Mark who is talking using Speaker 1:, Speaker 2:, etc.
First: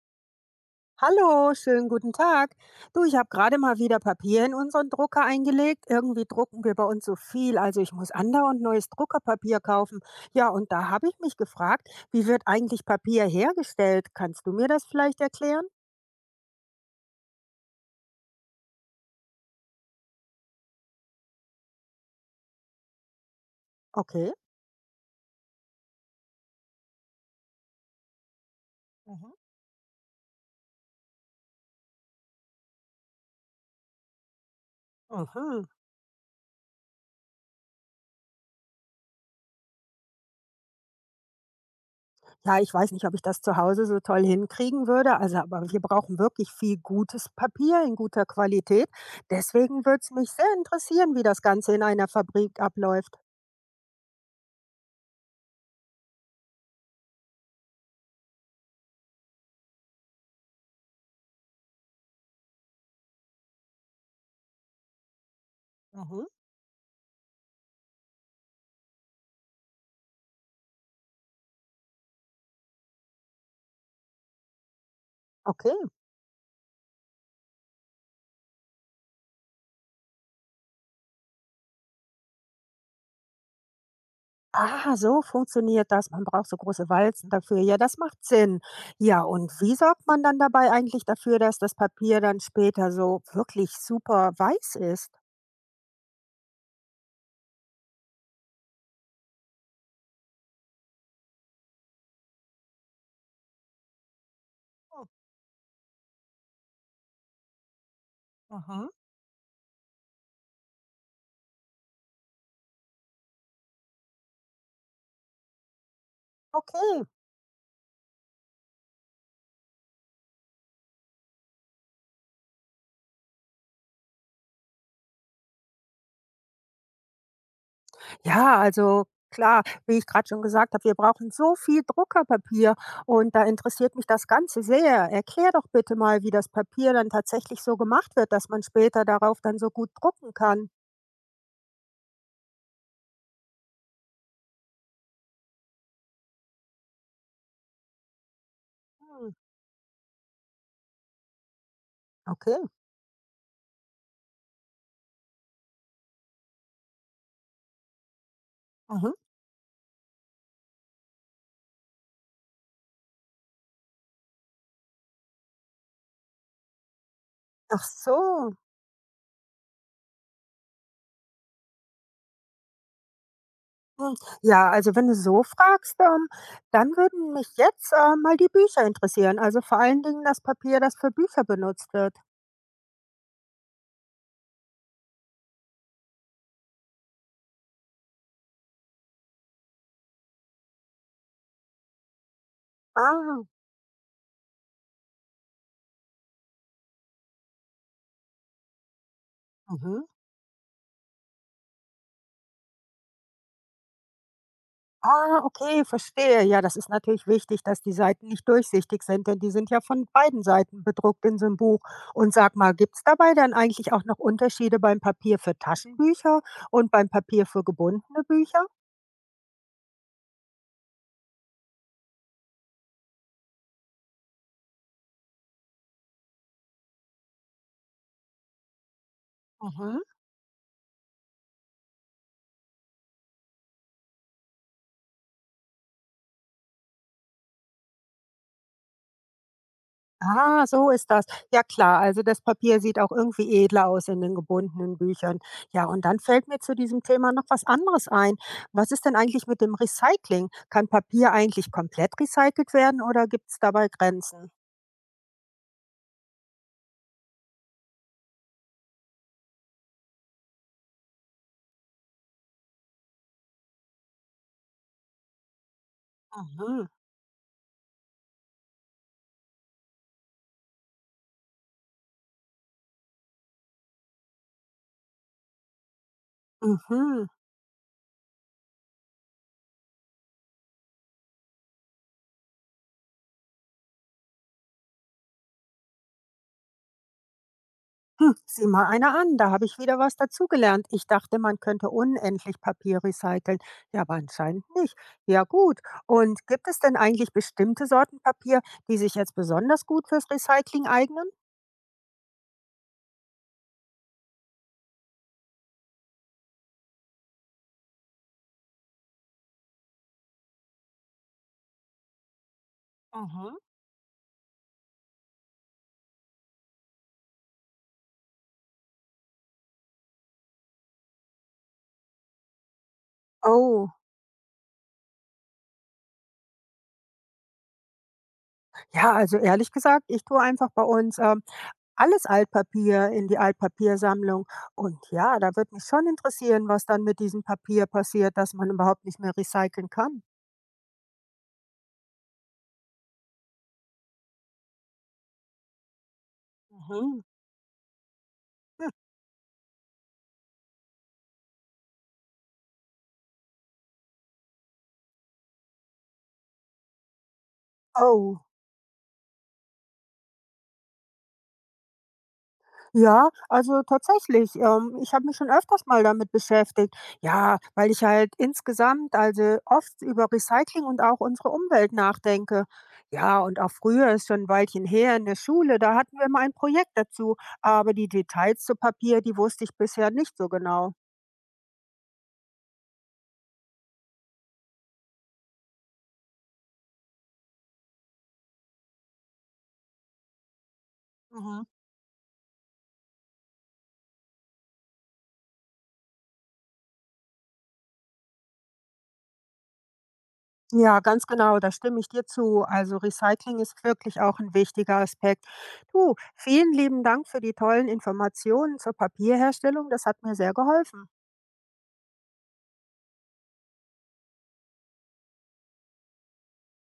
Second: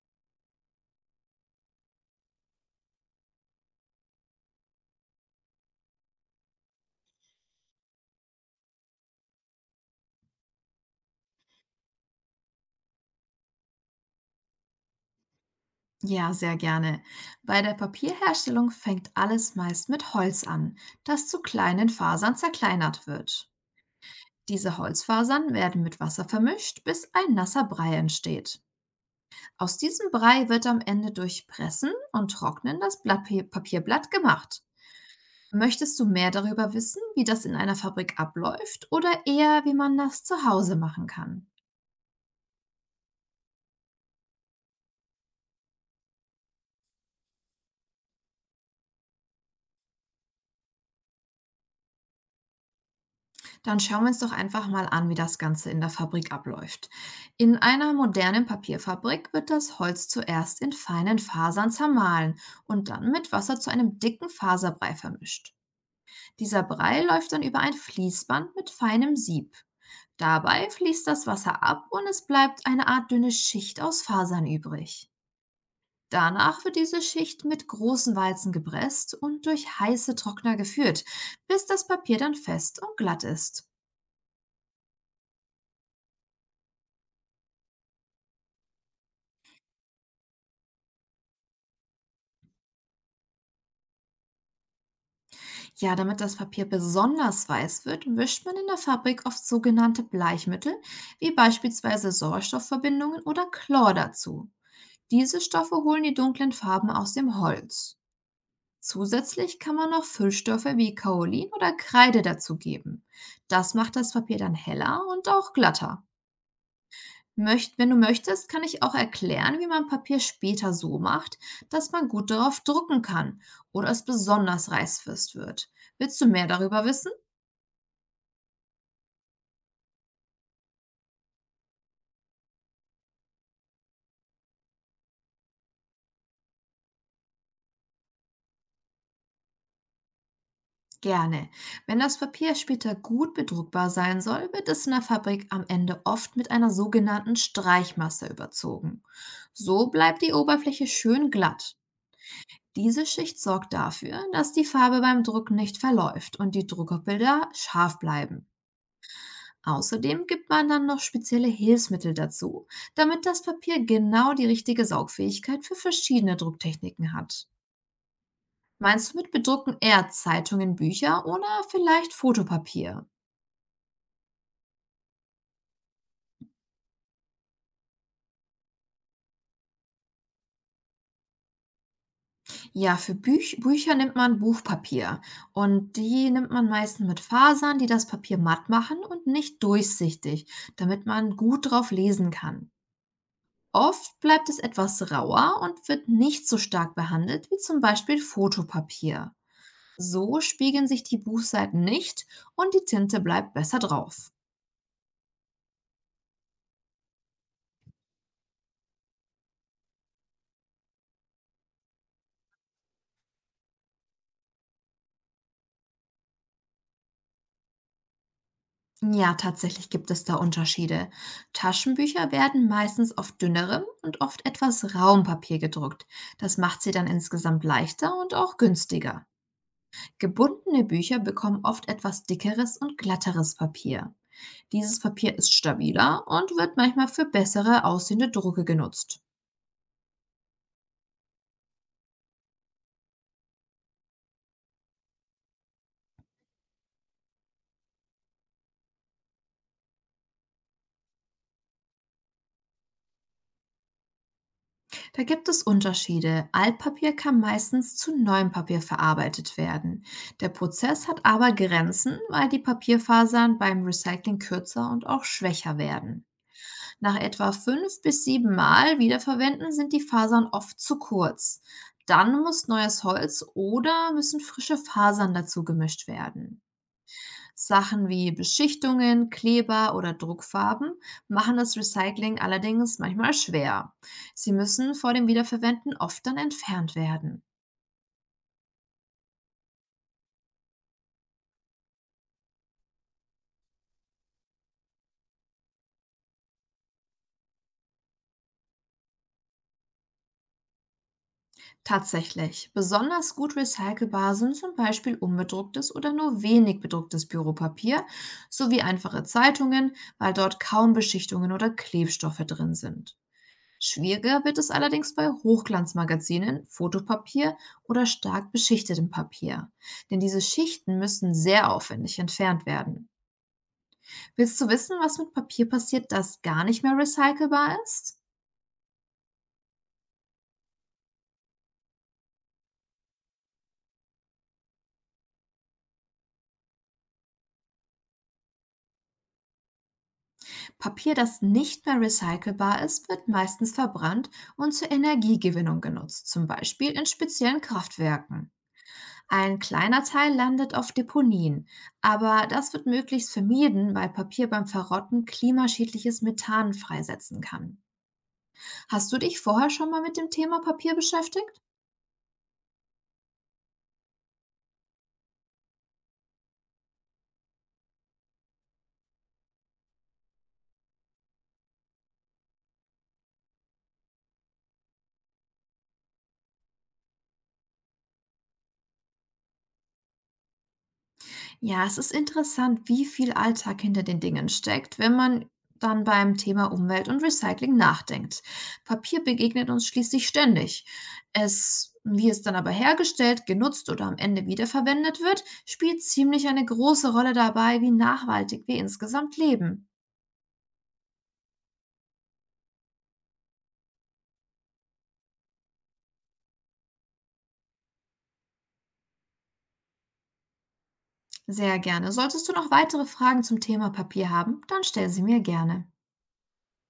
Speaker 1: Hallo, schönen guten Tag. Du, ich habe gerade mal wieder Papier in unseren Drucker eingelegt. Irgendwie drucken wir bei uns so viel, also ich muss andauernd neues Druckerpapier kaufen. Ja, und da habe ich mich gefragt, wie wird eigentlich Papier hergestellt? Kannst du mir das vielleicht erklären?
Speaker 2: Ja, sehr gerne. Bei der Papierherstellung fängt alles meist mit Holz an, das zu kleinen Fasern zerkleinert wird.
Speaker 1: Okay.
Speaker 2: Diese Holzfasern werden mit Wasser vermischt, bis ein nasser Brei entsteht.
Speaker 1: Mhm.
Speaker 2: Aus diesem Brei wird am Ende durch Pressen und Trocknen das Blatt Papierblatt gemacht.
Speaker 1: Mhm.
Speaker 2: Möchtest du mehr darüber wissen, wie das in einer Fabrik abläuft oder eher, wie man das zu Hause machen kann?
Speaker 1: Ja, ich weiß nicht, ob ich das zu Hause so toll hinkriegen würde. Also, aber wir brauchen wirklich viel gutes Papier in guter Qualität. Deswegen würde es mich sehr interessieren, wie das Ganze in einer Fabrik abläuft.
Speaker 2: Dann schauen wir uns doch einfach mal an, wie das Ganze in der Fabrik abläuft. In einer modernen Papierfabrik wird das Holz zuerst in feinen Fasern zermahlen und dann mit Wasser zu einem dicken Faserbrei vermischt.
Speaker 1: Mhm.
Speaker 2: Dieser Brei läuft dann über ein Fließband mit feinem Sieb. Dabei fließt das Wasser ab und es bleibt eine Art dünne Schicht aus Fasern übrig.
Speaker 1: Okay.
Speaker 2: Danach wird diese Schicht mit großen Walzen gepresst und durch heiße Trockner geführt, bis das Papier dann fest und glatt ist.
Speaker 1: Ah, so funktioniert das. Man braucht so große Walzen dafür. Ja, das macht Sinn. Ja, und wie sorgt man dann dabei eigentlich dafür, dass das Papier dann später so wirklich super weiß ist?
Speaker 2: Ja, damit das Papier besonders weiß wird, mischt man in der Fabrik oft sogenannte Bleichmittel, wie beispielsweise Sauerstoffverbindungen oder Chlor dazu.
Speaker 1: Oh.
Speaker 2: Diese Stoffe holen die dunklen Farben aus dem Holz.
Speaker 1: Aha,
Speaker 2: Zusätzlich kann man noch Füllstoffe wie Kaolin oder Kreide dazugeben. Das macht das Papier dann heller und auch glatter.
Speaker 1: okay.
Speaker 2: Wenn du möchtest, kann ich auch erklären, wie man Papier später so macht, dass man gut darauf drucken kann oder es besonders reißfest wird. Willst du mehr darüber wissen?
Speaker 1: Ja, also klar, wie ich gerade schon gesagt habe, wir brauchen so viel Druckerpapier und da interessiert mich das Ganze sehr. Erklär doch bitte mal, wie das Papier dann tatsächlich so gemacht wird, dass man später darauf dann so gut drucken kann.
Speaker 2: Gerne. Wenn das Papier später gut bedruckbar sein soll, wird es in der Fabrik am Ende oft mit einer sogenannten Streichmasse überzogen.
Speaker 1: Hm.
Speaker 2: So bleibt die Oberfläche schön glatt.
Speaker 1: Okay.
Speaker 2: Diese Schicht sorgt dafür, dass die Farbe beim Druck nicht verläuft und die Druckerbilder scharf bleiben.
Speaker 1: Aha.
Speaker 2: Außerdem gibt man dann noch spezielle Hilfsmittel dazu, damit das Papier genau die richtige Saugfähigkeit für verschiedene Drucktechniken hat.
Speaker 1: Ach so.
Speaker 2: Meinst du mit Bedrucken eher Zeitungen, Bücher oder vielleicht Fotopapier?
Speaker 1: Hm, ja, also wenn du so fragst, dann würden mich jetzt, mal die Bücher interessieren, also vor allen Dingen das Papier, das für Bücher benutzt wird.
Speaker 2: Ja, für Bücher nimmt man Buchpapier und die nimmt man meistens mit Fasern, die das Papier matt machen und nicht durchsichtig, damit man gut drauf lesen kann.
Speaker 1: Ah.
Speaker 2: Oft bleibt es etwas rauer und wird nicht so stark behandelt wie zum Beispiel Fotopapier.
Speaker 1: Mhm.
Speaker 2: So spiegeln sich die Buchseiten nicht und die Tinte bleibt besser drauf.
Speaker 1: Ah, okay, verstehe. Ja, das ist natürlich wichtig, dass die Seiten nicht durchsichtig sind, denn die sind ja von beiden Seiten bedruckt in so einem Buch. Und sag mal, gibt es dabei dann eigentlich auch noch Unterschiede beim Papier für Taschenbücher und beim Papier für gebundene Bücher?
Speaker 2: Ja, tatsächlich gibt es da Unterschiede. Taschenbücher werden meistens auf dünnerem und oft etwas rauem Papier gedruckt. Das macht sie dann insgesamt leichter und auch günstiger.
Speaker 1: Mhm.
Speaker 2: Gebundene Bücher bekommen oft etwas dickeres und glatteres Papier. Dieses Papier ist stabiler und wird manchmal für bessere aussehende Drucke genutzt.
Speaker 1: Ah, so ist das. Ja klar, also das Papier sieht auch irgendwie edler aus in den gebundenen Büchern. Ja, und dann fällt mir zu diesem Thema noch was anderes ein. Was ist denn eigentlich mit dem Recycling? Kann Papier eigentlich komplett recycelt werden oder gibt es dabei Grenzen?
Speaker 2: Da gibt es Unterschiede. Altpapier kann meistens zu neuem Papier verarbeitet werden. Der Prozess hat aber Grenzen, weil die Papierfasern beim Recycling kürzer und auch schwächer werden.
Speaker 1: Mhm.
Speaker 2: Nach etwa 5 bis 7 Mal wiederverwenden sind die Fasern oft zu kurz. Dann muss neues Holz oder müssen frische Fasern dazu gemischt werden.
Speaker 1: Mhm.
Speaker 2: Sachen wie Beschichtungen, Kleber oder Druckfarben machen das Recycling allerdings manchmal schwer. Sie müssen vor dem Wiederverwenden oft dann entfernt werden.
Speaker 1: Hm, sieh mal einer an, da habe ich wieder was dazugelernt. Ich dachte, man könnte unendlich Papier recyceln. Ja, aber anscheinend nicht. Ja gut, und gibt es denn eigentlich bestimmte Sorten Papier, die sich jetzt besonders gut fürs Recycling eignen?
Speaker 2: Tatsächlich, besonders gut recycelbar sind zum Beispiel unbedrucktes oder nur wenig bedrucktes Büropapier sowie einfache Zeitungen, weil dort kaum Beschichtungen oder Klebstoffe drin sind.
Speaker 1: Mhm.
Speaker 2: Schwieriger wird es allerdings bei Hochglanzmagazinen, Fotopapier oder stark beschichtetem Papier, denn diese Schichten müssen sehr aufwendig entfernt werden.
Speaker 1: Oh,
Speaker 2: Willst du wissen, was mit Papier passiert, das gar nicht mehr recycelbar ist?
Speaker 1: ja, also ehrlich gesagt, ich tue einfach bei uns alles Altpapier in die Altpapiersammlung. Und ja, da würde mich schon interessieren, was dann mit diesem Papier passiert, das man überhaupt nicht mehr recyceln kann.
Speaker 2: Papier, das nicht mehr recycelbar ist, wird meistens verbrannt und zur Energiegewinnung genutzt, zum Beispiel in
Speaker 1: Mhm.
Speaker 2: speziellen Kraftwerken. Ein kleiner Teil landet auf Deponien, aber das wird möglichst vermieden, weil Papier beim Verrotten klimaschädliches Methan freisetzen kann.
Speaker 1: Oh.
Speaker 2: Hast du dich vorher schon mal mit dem Thema Papier beschäftigt?
Speaker 1: Ja, also tatsächlich, ich habe mich schon öfters mal damit beschäftigt. Ja, weil ich halt insgesamt also oft über Recycling und auch unsere Umwelt nachdenke. Ja, und auch früher ist schon ein Weilchen her in der Schule, da hatten wir mal ein Projekt dazu, aber die Details zu Papier, die wusste ich bisher nicht so genau.
Speaker 2: Ja, es ist interessant, wie viel Alltag hinter den Dingen steckt, wenn man dann beim Thema Umwelt und Recycling nachdenkt. Papier begegnet uns schließlich ständig.
Speaker 1: Mhm.
Speaker 2: Wie es dann aber hergestellt, genutzt oder am Ende wiederverwendet wird, spielt ziemlich eine große Rolle dabei, wie nachhaltig wir insgesamt leben.
Speaker 1: Ja, ganz genau, da stimme ich dir zu. Also Recycling ist wirklich auch ein wichtiger Aspekt. Du, vielen lieben Dank für die tollen Informationen zur Papierherstellung, das hat mir sehr geholfen.
Speaker 2: Sehr gerne. Solltest du noch weitere Fragen zum Thema Papier haben, dann stell sie mir gerne.